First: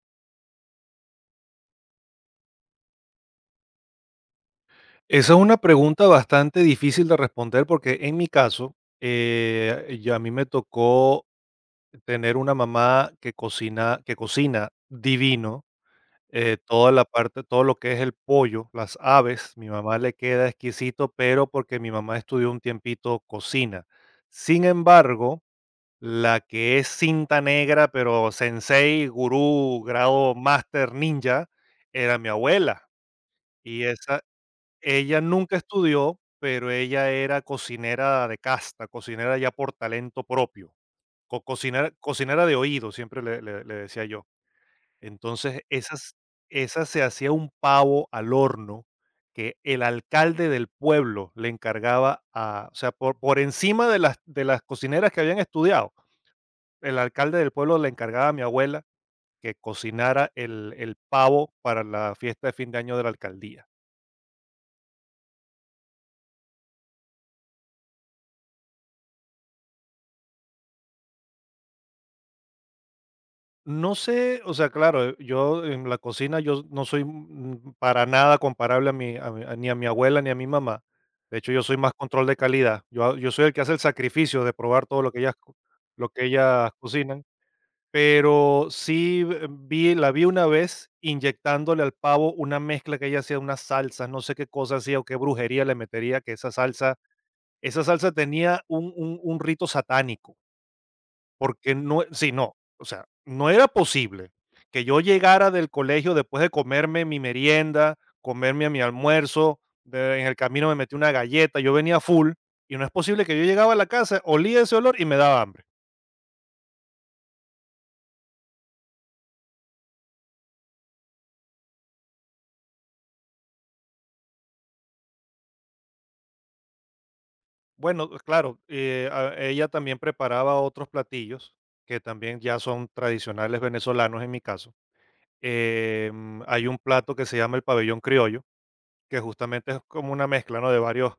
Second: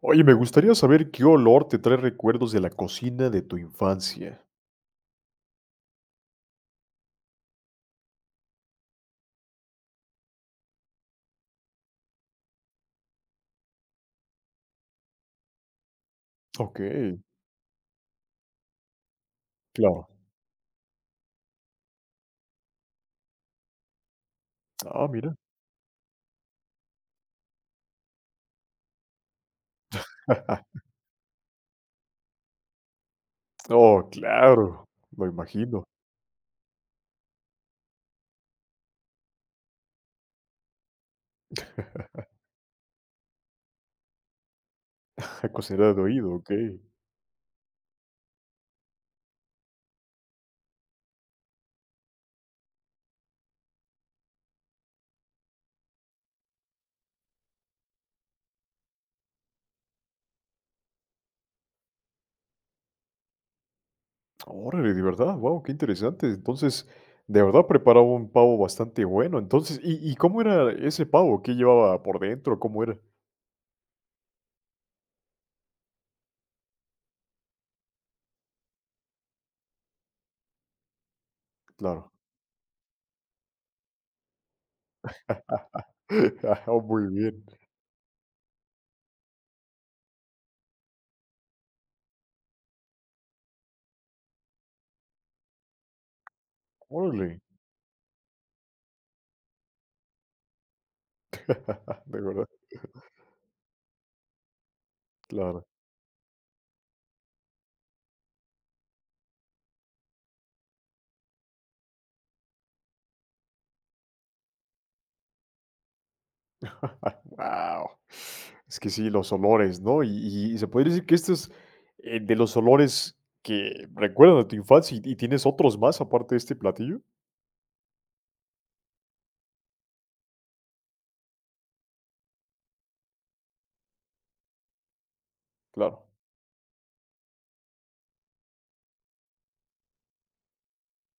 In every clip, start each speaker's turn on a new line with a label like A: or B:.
A: Oye, me gustaría saber qué olor te trae recuerdos de la cocina de tu infancia.
B: Esa es una pregunta bastante difícil de responder porque en mi caso, a mí me tocó tener una mamá que cocina divino, toda la
A: Okey,
B: parte, todo lo que es el pollo, las aves, mi mamá
A: claro.
B: le queda exquisito, pero porque mi mamá estudió un tiempito cocina. Sin
A: Ah, mira.
B: embargo, la que es cinta negra, pero sensei, gurú, grado master ninja, era mi abuela. Y
A: Oh,
B: esa,
A: claro,
B: ella
A: lo
B: nunca
A: imagino.
B: estudió, pero ella era cocinera de casta, cocinera ya por talento propio, co cocinera cocinera de oído, siempre le decía yo. Entonces,
A: Cocinera de oído, okey.
B: esa se hacía un pavo al horno que el alcalde del pueblo le encargaba a, o sea, por encima de las cocineras que habían estudiado, el alcalde del pueblo le encargaba a mi abuela que cocinara el pavo para la fiesta de fin de año de la alcaldía.
A: Órale, de verdad, wow, qué interesante. Entonces, de verdad preparaba un pavo bastante bueno. Entonces, ¿y cómo era ese pavo? ¿Qué llevaba por dentro? ¿Cómo era?
B: No sé, o sea, claro, yo en la cocina yo no soy para nada comparable a ni a mi abuela ni a mi mamá. De hecho, yo soy más
A: Claro.
B: control de calidad. Yo soy el que hace el sacrificio de probar todo lo que lo que
A: Ah,
B: ellas
A: muy
B: cocinan.
A: bien.
B: Pero sí vi, la vi una vez inyectándole al pavo una mezcla que ella hacía, unas salsas, no sé qué cosa hacía o qué brujería le metería, que
A: Órale.
B: esa salsa tenía un un rito satánico porque
A: De verdad,
B: o sea, no era posible que yo llegara
A: claro.
B: del colegio después de comerme mi merienda, comerme mi almuerzo, de en el camino me metí una galleta, yo venía full, y no es posible que yo llegaba a la casa, olía ese olor y me daba hambre.
A: Wow, es que sí, los olores, ¿no? Y se podría decir que este es, de los olores que recuerdan a tu infancia, ¿y tienes otros más aparte de este platillo?
B: Bueno, claro, ella también preparaba otros platillos que también ya son tradicionales venezolanos en mi caso.
A: Claro.
B: Hay un plato que se llama el pabellón criollo, que justamente es como una mezcla, ¿no?, de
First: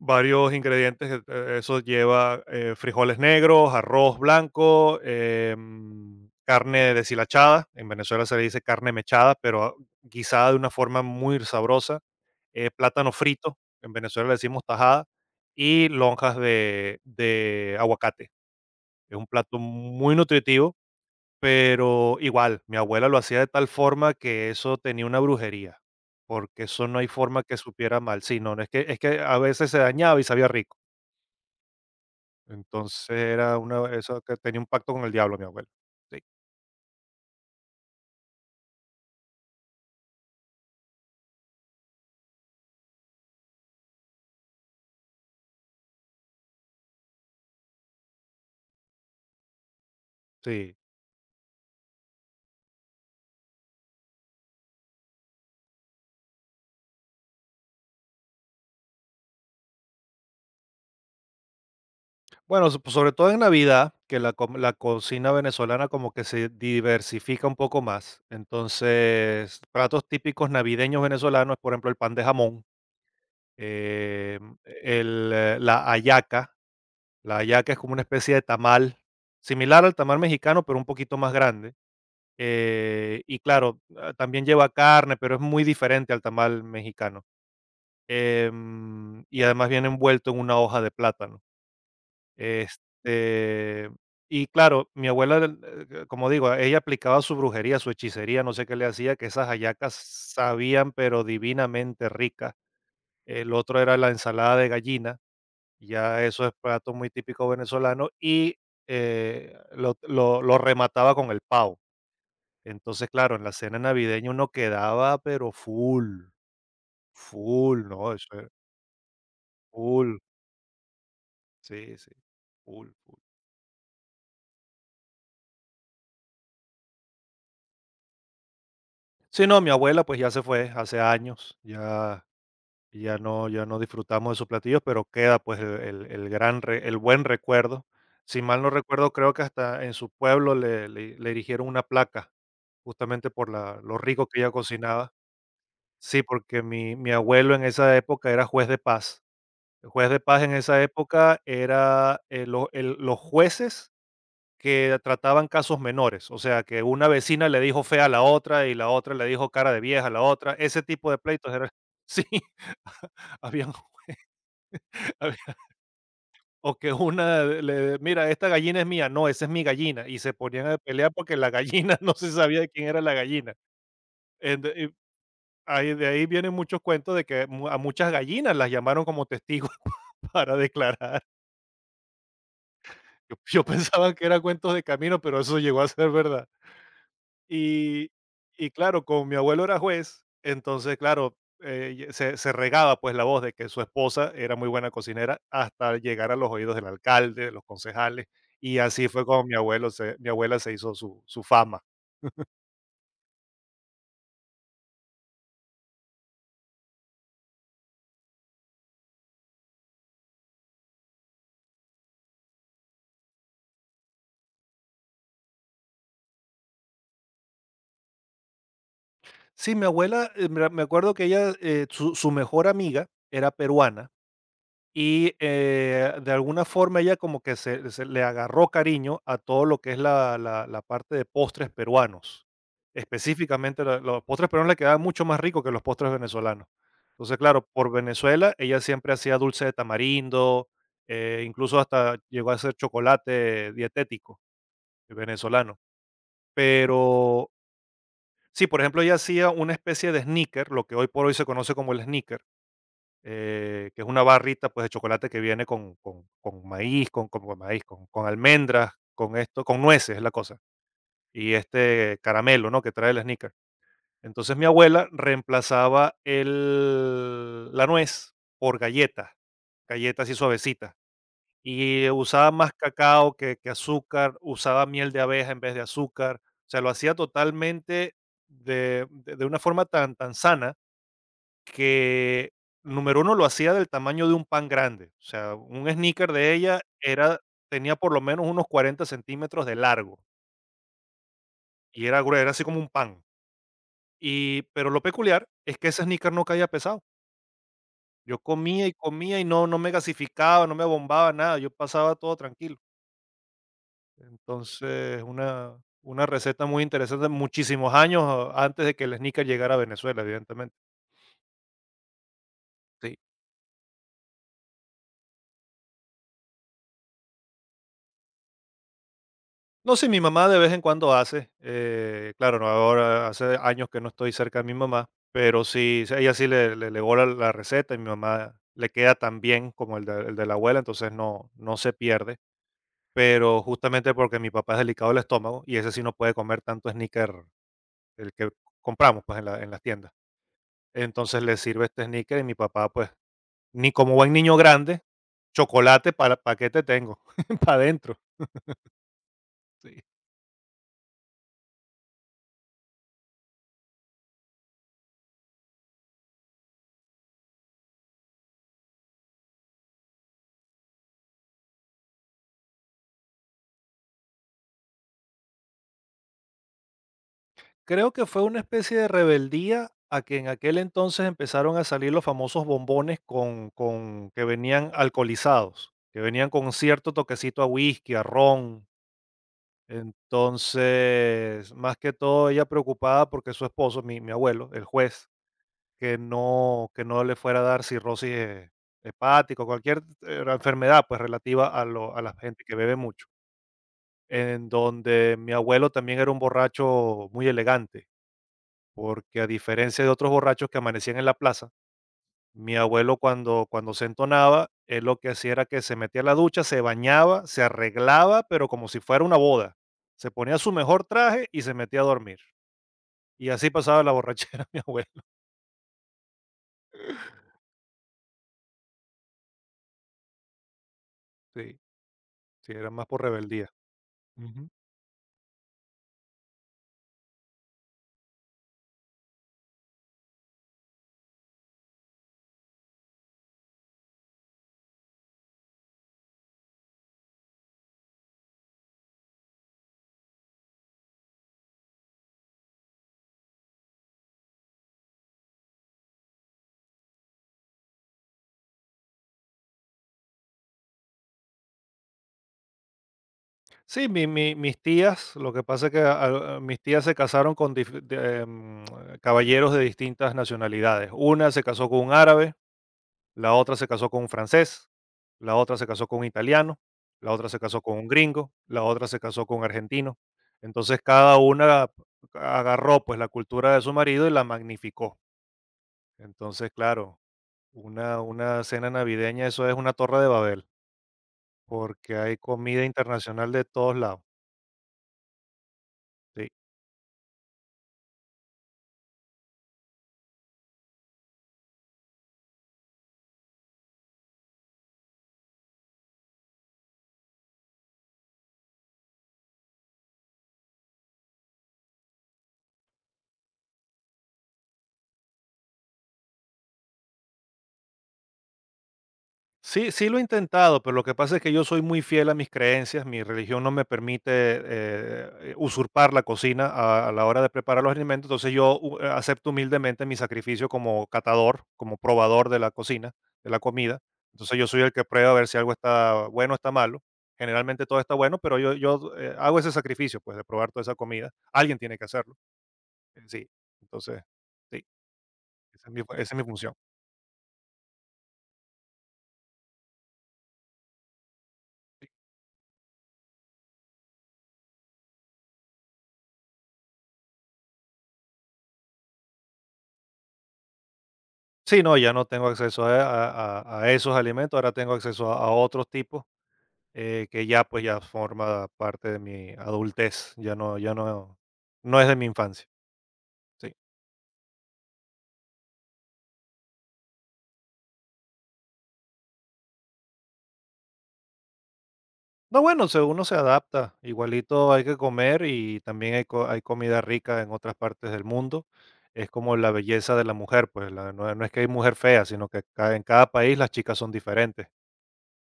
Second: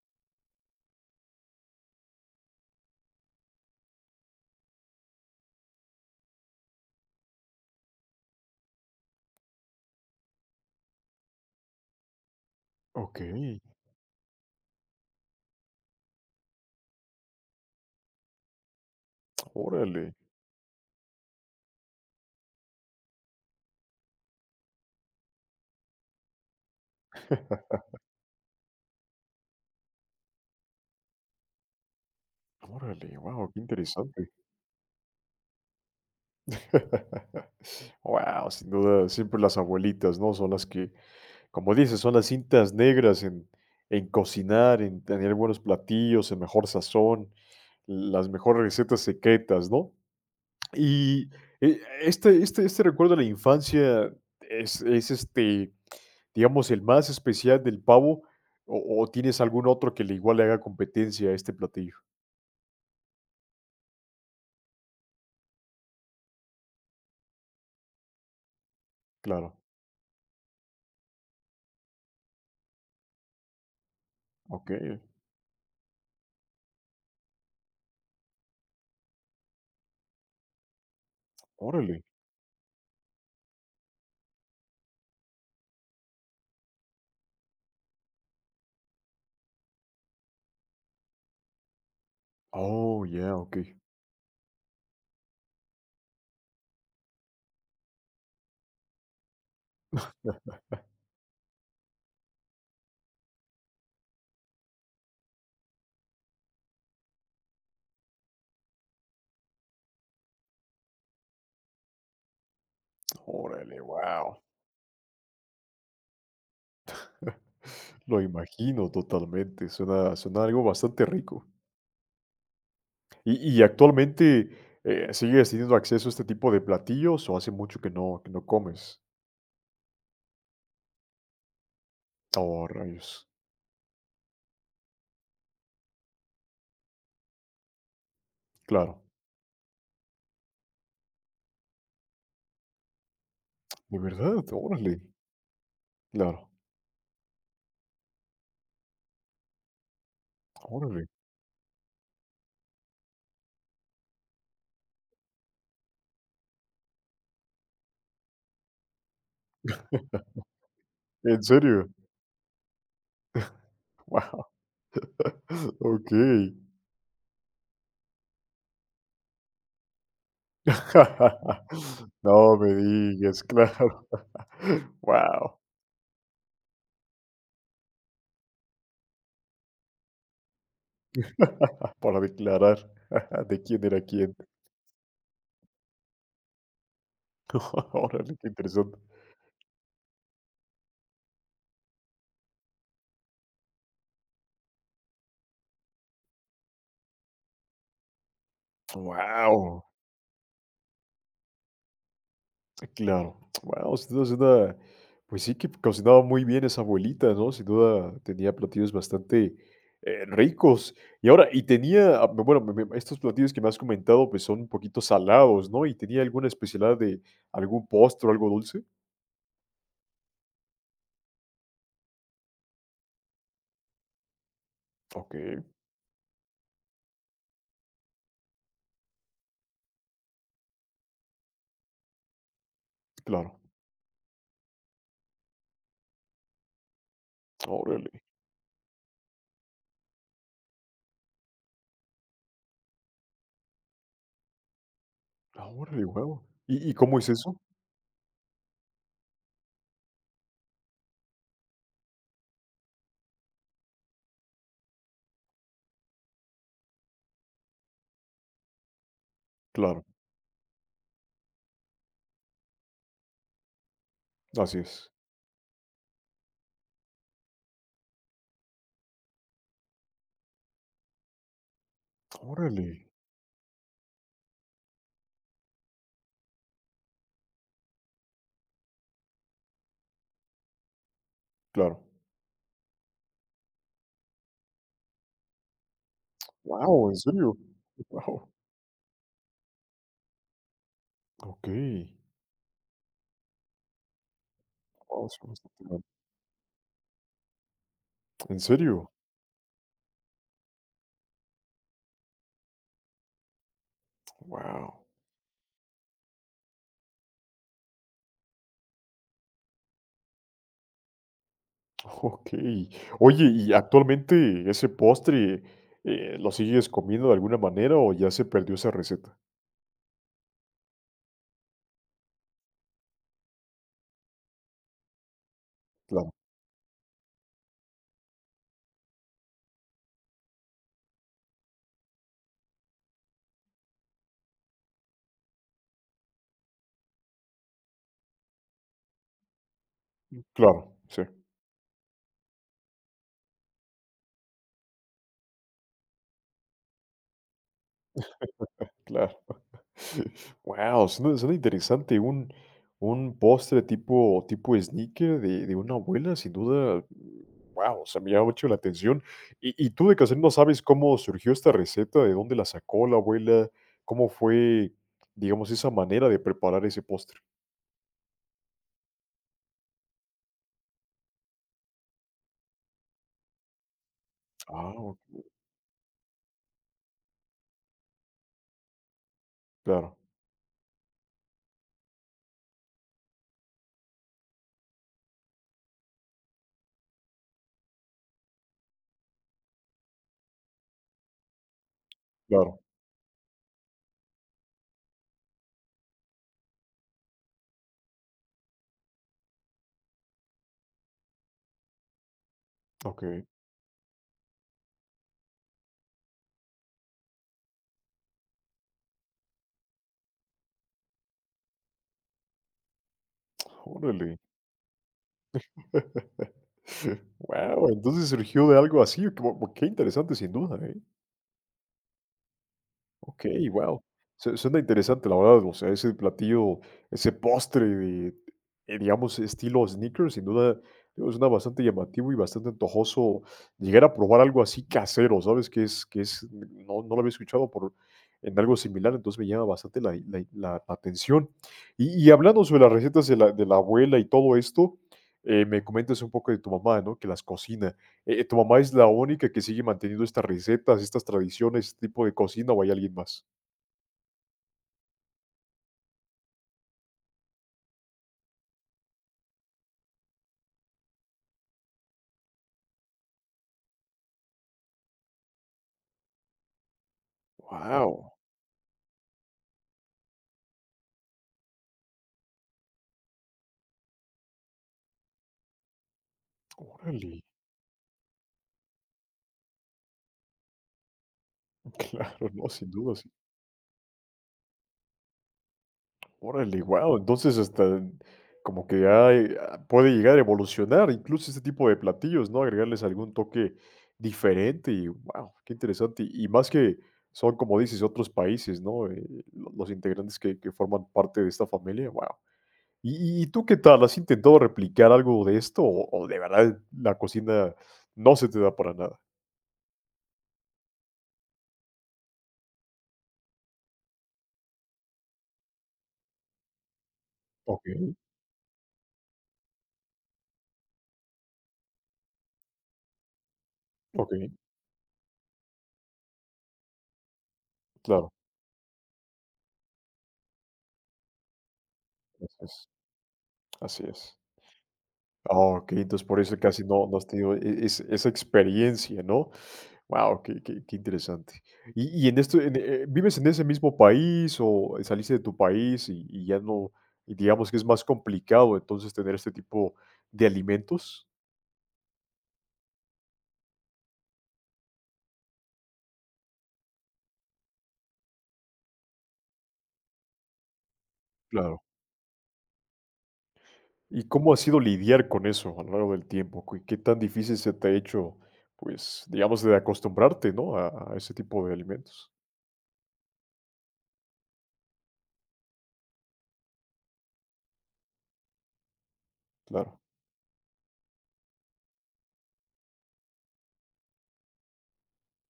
B: varios ingredientes, eso lleva, frijoles negros, arroz blanco, carne deshilachada, en Venezuela se le dice carne mechada, pero guisada de una forma muy sabrosa, plátano frito,
A: Okey,
B: en Venezuela le decimos tajada, y lonjas de aguacate. Es un plato
A: órale,
B: muy nutritivo, pero igual, mi abuela lo hacía de tal forma que eso tenía una brujería, porque eso no hay forma que supiera mal. Sí, no, no, es que a veces se dañaba y sabía rico. Entonces
A: órale, wow,
B: era
A: qué
B: una eso
A: interesante.
B: que tenía un pacto con el diablo, mi abuelo. Sí.
A: Wow, sin duda, siempre las abuelitas, ¿no? Son las que, como dices, son las cintas negras en cocinar, en tener buenos platillos, el mejor sazón, las mejores recetas secretas, ¿no?
B: Sí.
A: Y, este recuerdo de la infancia es, este, digamos, el más especial del pavo, ¿o tienes algún otro que le igual le haga competencia a este platillo?
B: Bueno, pues, sobre todo en Navidad, que la cocina venezolana como que se diversifica un poco más.
A: Claro,
B: Entonces, platos típicos navideños venezolanos, por ejemplo, el pan de jamón, em,
A: okey,
B: el la hallaca. La hallaca es como una especie de tamal, similar al tamal mexicano, pero un poquito más grande.
A: órale.
B: Y claro, también lleva carne, pero es muy diferente al tamal mexicano. Y además viene envuelto en una hoja de plátano.
A: Oh, yeah, okey.
B: Este, y claro, mi abuela, como digo, ella aplicaba su brujería, su hechicería, no sé qué le hacía, que esas hallacas sabían, pero divinamente ricas. El otro era la ensalada de gallina, ya eso es plato muy típico venezolano y, lo remataba con el pavo. Entonces, claro, en la cena
A: Órale,
B: navideña
A: wow.
B: uno quedaba, pero full, full, no,
A: Lo
B: eso era
A: imagino totalmente, suena
B: full,
A: suena algo bastante rico.
B: sí, sí, full, full.
A: ¿Y actualmente, sigues teniendo acceso a este tipo de platillos o hace mucho que no comes?
B: Sí, no, mi abuela, pues, ya se fue hace años, ya
A: Oh,
B: ya
A: rayos.
B: no ya no disfrutamos de sus platillos, pero queda, pues, el gran re el buen recuerdo. Si mal no
A: Claro.
B: recuerdo, creo que hasta en su pueblo le erigieron una placa, justamente por la
A: ¿De
B: lo rico que
A: verdad?
B: ella
A: Órale.
B: cocinaba. Sí,
A: Claro.
B: porque mi abuelo en esa época era juez de paz. El juez de paz en esa
A: Órale,
B: época era, lo el los jueces que trataban casos menores, o sea, que una vecina le dijo fea a la otra, y la otra le dijo cara de vieja a la otra, ese tipo de
A: ¿en
B: pleitos era.
A: serio?
B: Sí. habían
A: Wow.
B: Había
A: Okey.
B: o que una le mira, esta gallina es mía, no, esa es mi gallina, y se ponían a pelear porque la gallina, no se
A: No
B: sabía de
A: me
B: quién era la
A: digas,
B: gallina.
A: claro. Wow.
B: Ahí De ahí vienen muchos cuentos de que mu a muchas gallinas las llamaron como testigos para declarar.
A: Para declarar
B: Yo
A: de
B: yo
A: quién era
B: pensaba que
A: quién.
B: eran cuentos de camino, pero eso llegó a ser verdad. Y
A: Órale, qué
B: y
A: interesante.
B: claro, como mi abuelo era juez, entonces, claro, ye se se regaba, pues, la voz de que su esposa era muy buena cocinera hasta llegar a los oídos del alcalde, de los concejales, y así fue como
A: Wow.
B: mi abuela se hizo su fama.
A: Claro. Wow, sin duda suena, pues sí que cocinaba muy bien esa abuelita, ¿no? Sin duda tenía platillos bastante ricos. Y ahora, y tenía, ah, bueno, estos platillos que me has comentado, pues son un poquito salados, ¿no? Y tenía alguna especialidad de algún postre o algo dulce.
B: Sí, mi abuela, mira, me acuerdo que ella, su mejor amiga era peruana. Y,
A: Ok,
B: de alguna forma ella como que se le agarró cariño a todo lo que es la parte de postres peruanos.
A: claro.
B: Específicamente, la los postres peruanos le quedaban mucho más ricos que los postres venezolanos. Entonces, claro, por
A: Órale.
B: Venezuela, ella siempre hacía dulce de tamarindo, incluso hasta llegó a hacer chocolate dietético
A: Ah,
B: venezolano.
A: órale, wow. ¿Y, cómo es
B: Pero
A: eso?
B: sí, por ejemplo, ella hacía una especie de sneaker, lo que hoy por hoy se conoce como el sneaker, que es una barrita, pues, de chocolate que viene con maíz, con almendras, con esto, con
A: Claro,
B: nueces es la cosa, y este caramelo, ¿no?, que trae el Snickers. Entonces, mi
A: así
B: abuela
A: es.
B: reemplazaba el la nuez por galletas, galletas así suavecitas, y usaba más
A: Órale,
B: cacao que azúcar, usaba miel de abeja en vez de azúcar, o sea, lo hacía totalmente de una forma tan sana
A: claro.
B: que, número 1 lo hacía del tamaño de un pan grande. O sea, un sneaker de ella
A: Wow, ¿en
B: era
A: serio?
B: tenía por lo menos
A: Wow.
B: unos 40 centímetros de largo
A: Ok.
B: y era así como un pan. Y pero lo
A: Wow, sí,
B: peculiar es
A: bastante
B: que ese
A: bueno.
B: sneaker no caía pesado. Yo
A: ¿En
B: comía y
A: serio?
B: comía y no me gasificaba, no me bombaba nada, yo pasaba todo tranquilo.
A: Wow.
B: Entonces, una receta muy interesante, muchísimos años antes de que el sneaker llegara a Venezuela, evidentemente.
A: Okey.
B: Sí.
A: Oye, y actualmente ese postre, ¿lo sigues comiendo de alguna manera o ya se perdió esa receta?
B: No, sí, mi mamá de vez en cuando hace, claro, no, ahora hace años que no estoy cerca de mi mamá, pero sí, sí,
A: Claro,
B: ella sí le gola la receta y mi mamá le queda tan bien como el de la abuela, entonces no, no se pierde, pero justamente porque mi papá es delicado del estómago y ese sí no puede comer tanto sneaker, el que compramos pues en las tiendas.
A: claro, sí,
B: Entonces le sirve este sneaker y mi papá pues, ni como buen niño grande, paquete tengo, para adentro.
A: claro. Guau, suena suena interesante, un postre tipo tipo sneaker de una abuela, sin duda, wow, se me ha hecho la atención. Y tú de casualidad, ¿no sabes cómo surgió esta receta? ¿De dónde la sacó la abuela? ¿Cómo fue, digamos, esa manera de preparar ese postre?
B: Creo que fue una especie de rebeldía a que en aquel entonces empezaron a salir los famosos bombones con que venían
A: Ah, ok,
B: alcoholizados, que venían con cierto toquecito a whisky, a ron.
A: claro,
B: Entonces, más que todo, ella preocupada porque su esposo, mi abuelo, el juez, que no le fuera a dar cirrosis he hepática o cualquier, enfermedad, pues, relativa a lo a la gente que
A: claro,
B: bebe mucho, en donde mi abuelo también era un borracho muy elegante. Porque a diferencia de otros borrachos que amanecían en la plaza, mi abuelo
A: okey.
B: cuando se entonaba, él lo que hacía era que se metía a la ducha, se bañaba, se arreglaba, pero como si fuera una boda. Se ponía su mejor traje y se metía a dormir. Y así pasaba la
A: Órale.
B: borrachera, mi abuelo.
A: Guau, entonces surgió de algo así, como qué interesante sin duda, ¿eh?
B: Sí, sí, era más por
A: Ok,
B: rebeldía.
A: wow.
B: Ujú.
A: Suena interesante, la verdad. O sea, ese platillo, ese postre de, digamos, estilo sneakers, sin duda, digo, suena bastante llamativo y bastante antojoso llegar a probar algo así casero, ¿sabes? Que es, no, no lo había escuchado por, en algo similar, entonces me llama bastante la, la atención. Y hablando sobre las recetas de la abuela y todo esto, me comentas un poco de tu mamá, ¿no? Que las cocina. ¿Tu mamá es la única que sigue manteniendo estas recetas, estas tradiciones, este tipo de cocina, o hay alguien más?
B: Sí, mis tías, lo que pasa es que mis tías se casaron con caballeros de distintas nacionalidades. Una se casó con un árabe, la otra se casó con un francés, la otra se casó con un italiano, la otra se casó con un
A: Guau,
B: gringo, la otra se casó con un argentino. Entonces cada una agarró pues la cultura de su marido y la magnificó. Entonces, claro,
A: órale,
B: una cena navideña, eso es una torre de Babel, porque hay
A: claro, no,
B: comida
A: sin duda, sí.
B: internacional de todos lados. ¿Sí?
A: Órale, guau, entonces hasta como que hay, ah, puede llegar a evolucionar incluso este tipo de platillos, ¿no? Agregarles algún toque diferente y wow, qué interesante. Y más que son, como dices, otros países, ¿no? Los integrantes que forman parte de esta familia, wow. ¿Y tú qué tal? ¿Has intentado replicar algo de esto o de verdad la cocina no se te da para nada?
B: Sí, sí lo he intentado, pero lo que pasa es que yo soy muy fiel a mis creencias, mi religión no me permite usurpar la cocina a la hora de preparar los
A: Okey,
B: alimentos, entonces acepto humildemente mi sacrificio como catador, como probador de la cocina, de la comida,
A: okey.
B: entonces yo soy el que prueba a ver si algo está bueno o está malo, generalmente todo está
A: Claro,
B: bueno, pero yo hago ese sacrificio, pues, de probar toda esa comida, alguien tiene que hacerlo,
A: así es,
B: sí,
A: así
B: entonces,
A: es.
B: sí,
A: Ah, okey,
B: esa
A: entonces
B: es
A: por
B: mi
A: eso
B: función. Sí.
A: casi no has tenido es esa experiencia, ¿no? Wow, qué interesante. Y en esto, en, ¿vives en ese mismo país o saliste de tu país y ya no, y digamos que es más complicado entonces tener este tipo de alimentos?
B: Sí, no, ya no tengo acceso a esos alimentos, ahora tengo acceso a otros tipos que ya pues ya forma parte de mi adultez, ya no,
A: Claro.
B: no es de mi infancia. Sí.
A: ¿Y cómo ha sido lidiar con eso a lo largo del tiempo? ¿Qué tan difícil se te ha hecho, pues, digamos, de acostumbrarte, ¿no? A ese tipo de alimentos.
B: No, bueno, uno se adapta, igualito hay que comer y también hay comida rica en otras partes del mundo. Es como la
A: Claro,
B: belleza de la mujer, pues no, no es que hay mujer fea, sino que en cada país las chicas son diferentes.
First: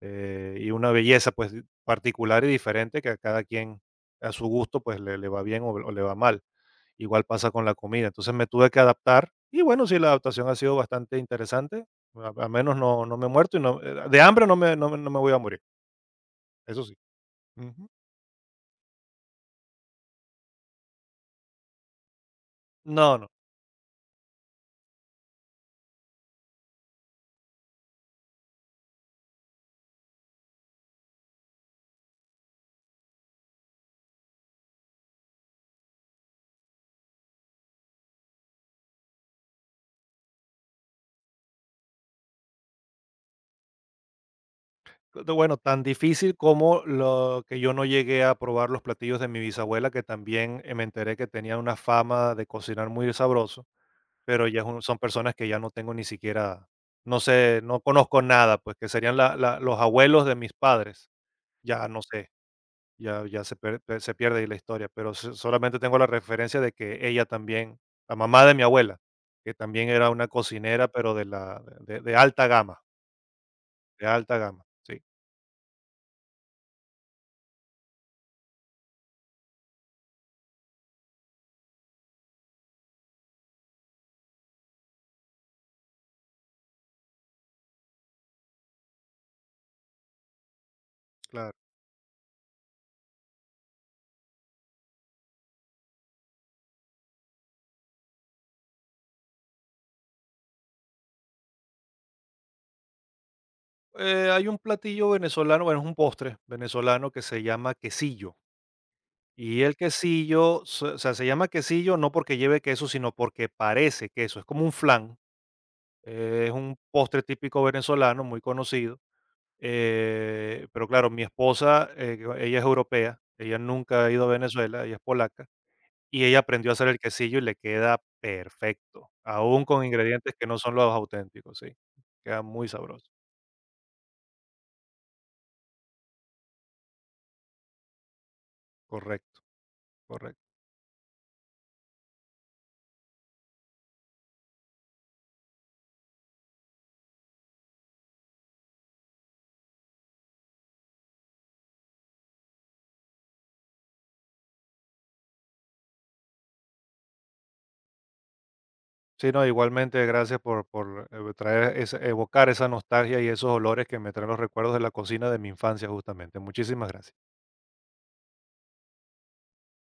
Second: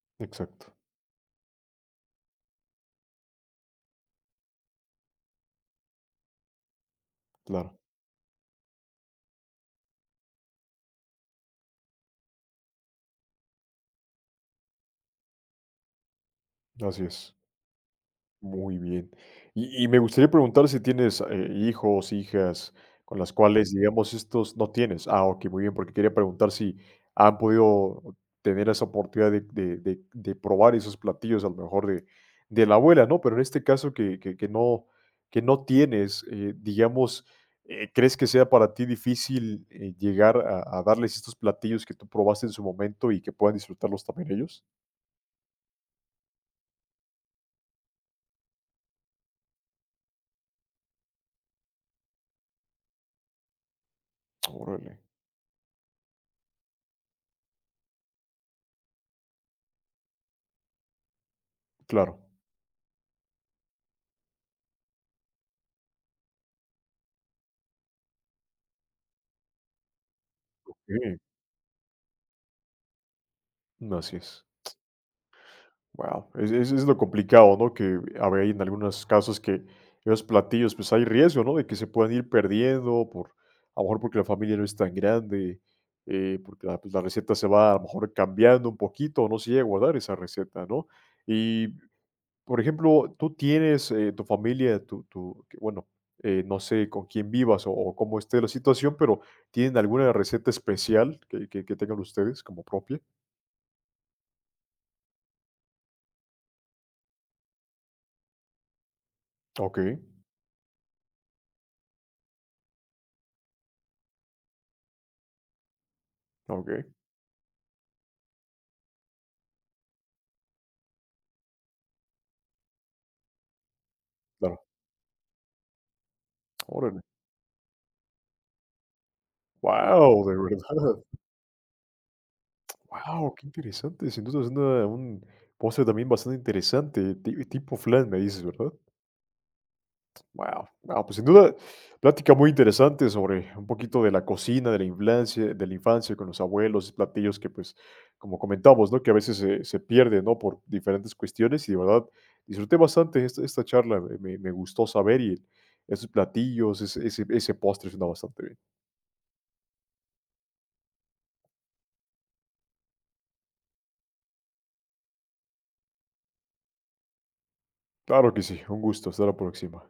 B: Y
A: exacto,
B: una belleza, pues, particular y diferente que a cada quien, a su gusto, pues, le va bien o le va mal. Igual pasa con la
A: claro,
B: comida. Entonces, me tuve que adaptar y bueno, sí, la adaptación ha sido bastante interesante. A al menos no me he muerto y no de hambre no me voy a morir, eso sí.
A: así es.
B: Ujú.
A: Muy bien. Y me gustaría preguntar si tienes, hijos, hijas,
B: No,
A: con
B: no.
A: las cuales, digamos, estos no tienes. Ah, ok, muy bien, porque quería preguntar si han podido tener esa oportunidad de probar esos platillos, a lo mejor de la abuela, ¿no? Pero en este caso que no tienes, digamos, ¿crees que sea para ti difícil, llegar a darles estos platillos que tú probaste en su momento y que puedan disfrutarlos también ellos?
B: Bueno, tan difícil como lo que yo no llegué a probar los platillos de mi bisabuela, que también, me enteré que tenía una fama de cocinar muy sabroso. Pero ya son
A: Órale,
B: personas que ya no tengo ni siquiera, no sé, no conozco nada, pues que serían los abuelos de mis padres. Ya no
A: claro.
B: sé, se pierde ahí la historia, pero solamente tengo la referencia de que ella también, la mamá de mi abuela, que también era una cocinera, pero
A: Sí, mm,
B: de
A: así
B: alta
A: es.
B: gama, sí,
A: Wow, es lo complicado, ¿no? Que a ver, hay en algunos casos que esos platillos, pues, hay riesgo, ¿no? De que se puedan ir perdiendo por a lo mejor porque la familia no es tan grande, porque la, pues, la receta se va a lo mejor cambiando un poquito, no se llega a guardar esa receta, ¿no?
B: claro.
A: Y, por ejemplo, tú tienes, tu familia, tu tu que bueno, no sé con quién vivas o cómo esté la situación, pero, ¿tienen alguna receta especial que tengan ustedes como propia?
B: Hay un platillo venezolano, bueno, es un postre venezolano que se llama quesillo. Y el
A: Okey,
B: quesillo, o sea, se llama quesillo no porque lleve queso, sino porque parece queso. Es como un flan, es un
A: okey,
B: postre típico venezolano, muy conocido. Eh, pero claro, mi esposa, ella es europea, ella nunca ha ido a
A: claro.
B: Venezuela, ella es polaca, y ella aprendió a hacer el
A: Órale.
B: quesillo y le queda perfecto, aún con
A: Wow,
B: ingredientes
A: de
B: que no son los
A: verdad.
B: auténticos, sí. Queda muy sabroso,
A: Wow, qué interesante. Sin duda es una un postre también bastante interesante, ti tipo flan, me dices, ¿verdad?
B: correcto, correcto.
A: Wow. Guau, pues, sin duda, plática muy interesante sobre un poquito de la cocina, de la infancia con los abuelos, platillos que, pues, como comentamos, ¿no? Que a veces se pierde, ¿no? Por diferentes cuestiones y de verdad disfruté bastante esta esta charla, me gustó saber y esos platillos, ese postre suena bastante bien.
B: Sí, no, igualmente, gracias por, traer evocar esa nostalgia y esos olores que me traen los recuerdos de la cocina de mi infancia, justamente. Muchísimas gracias.
A: Claro que sí, un gusto, hasta la próxima.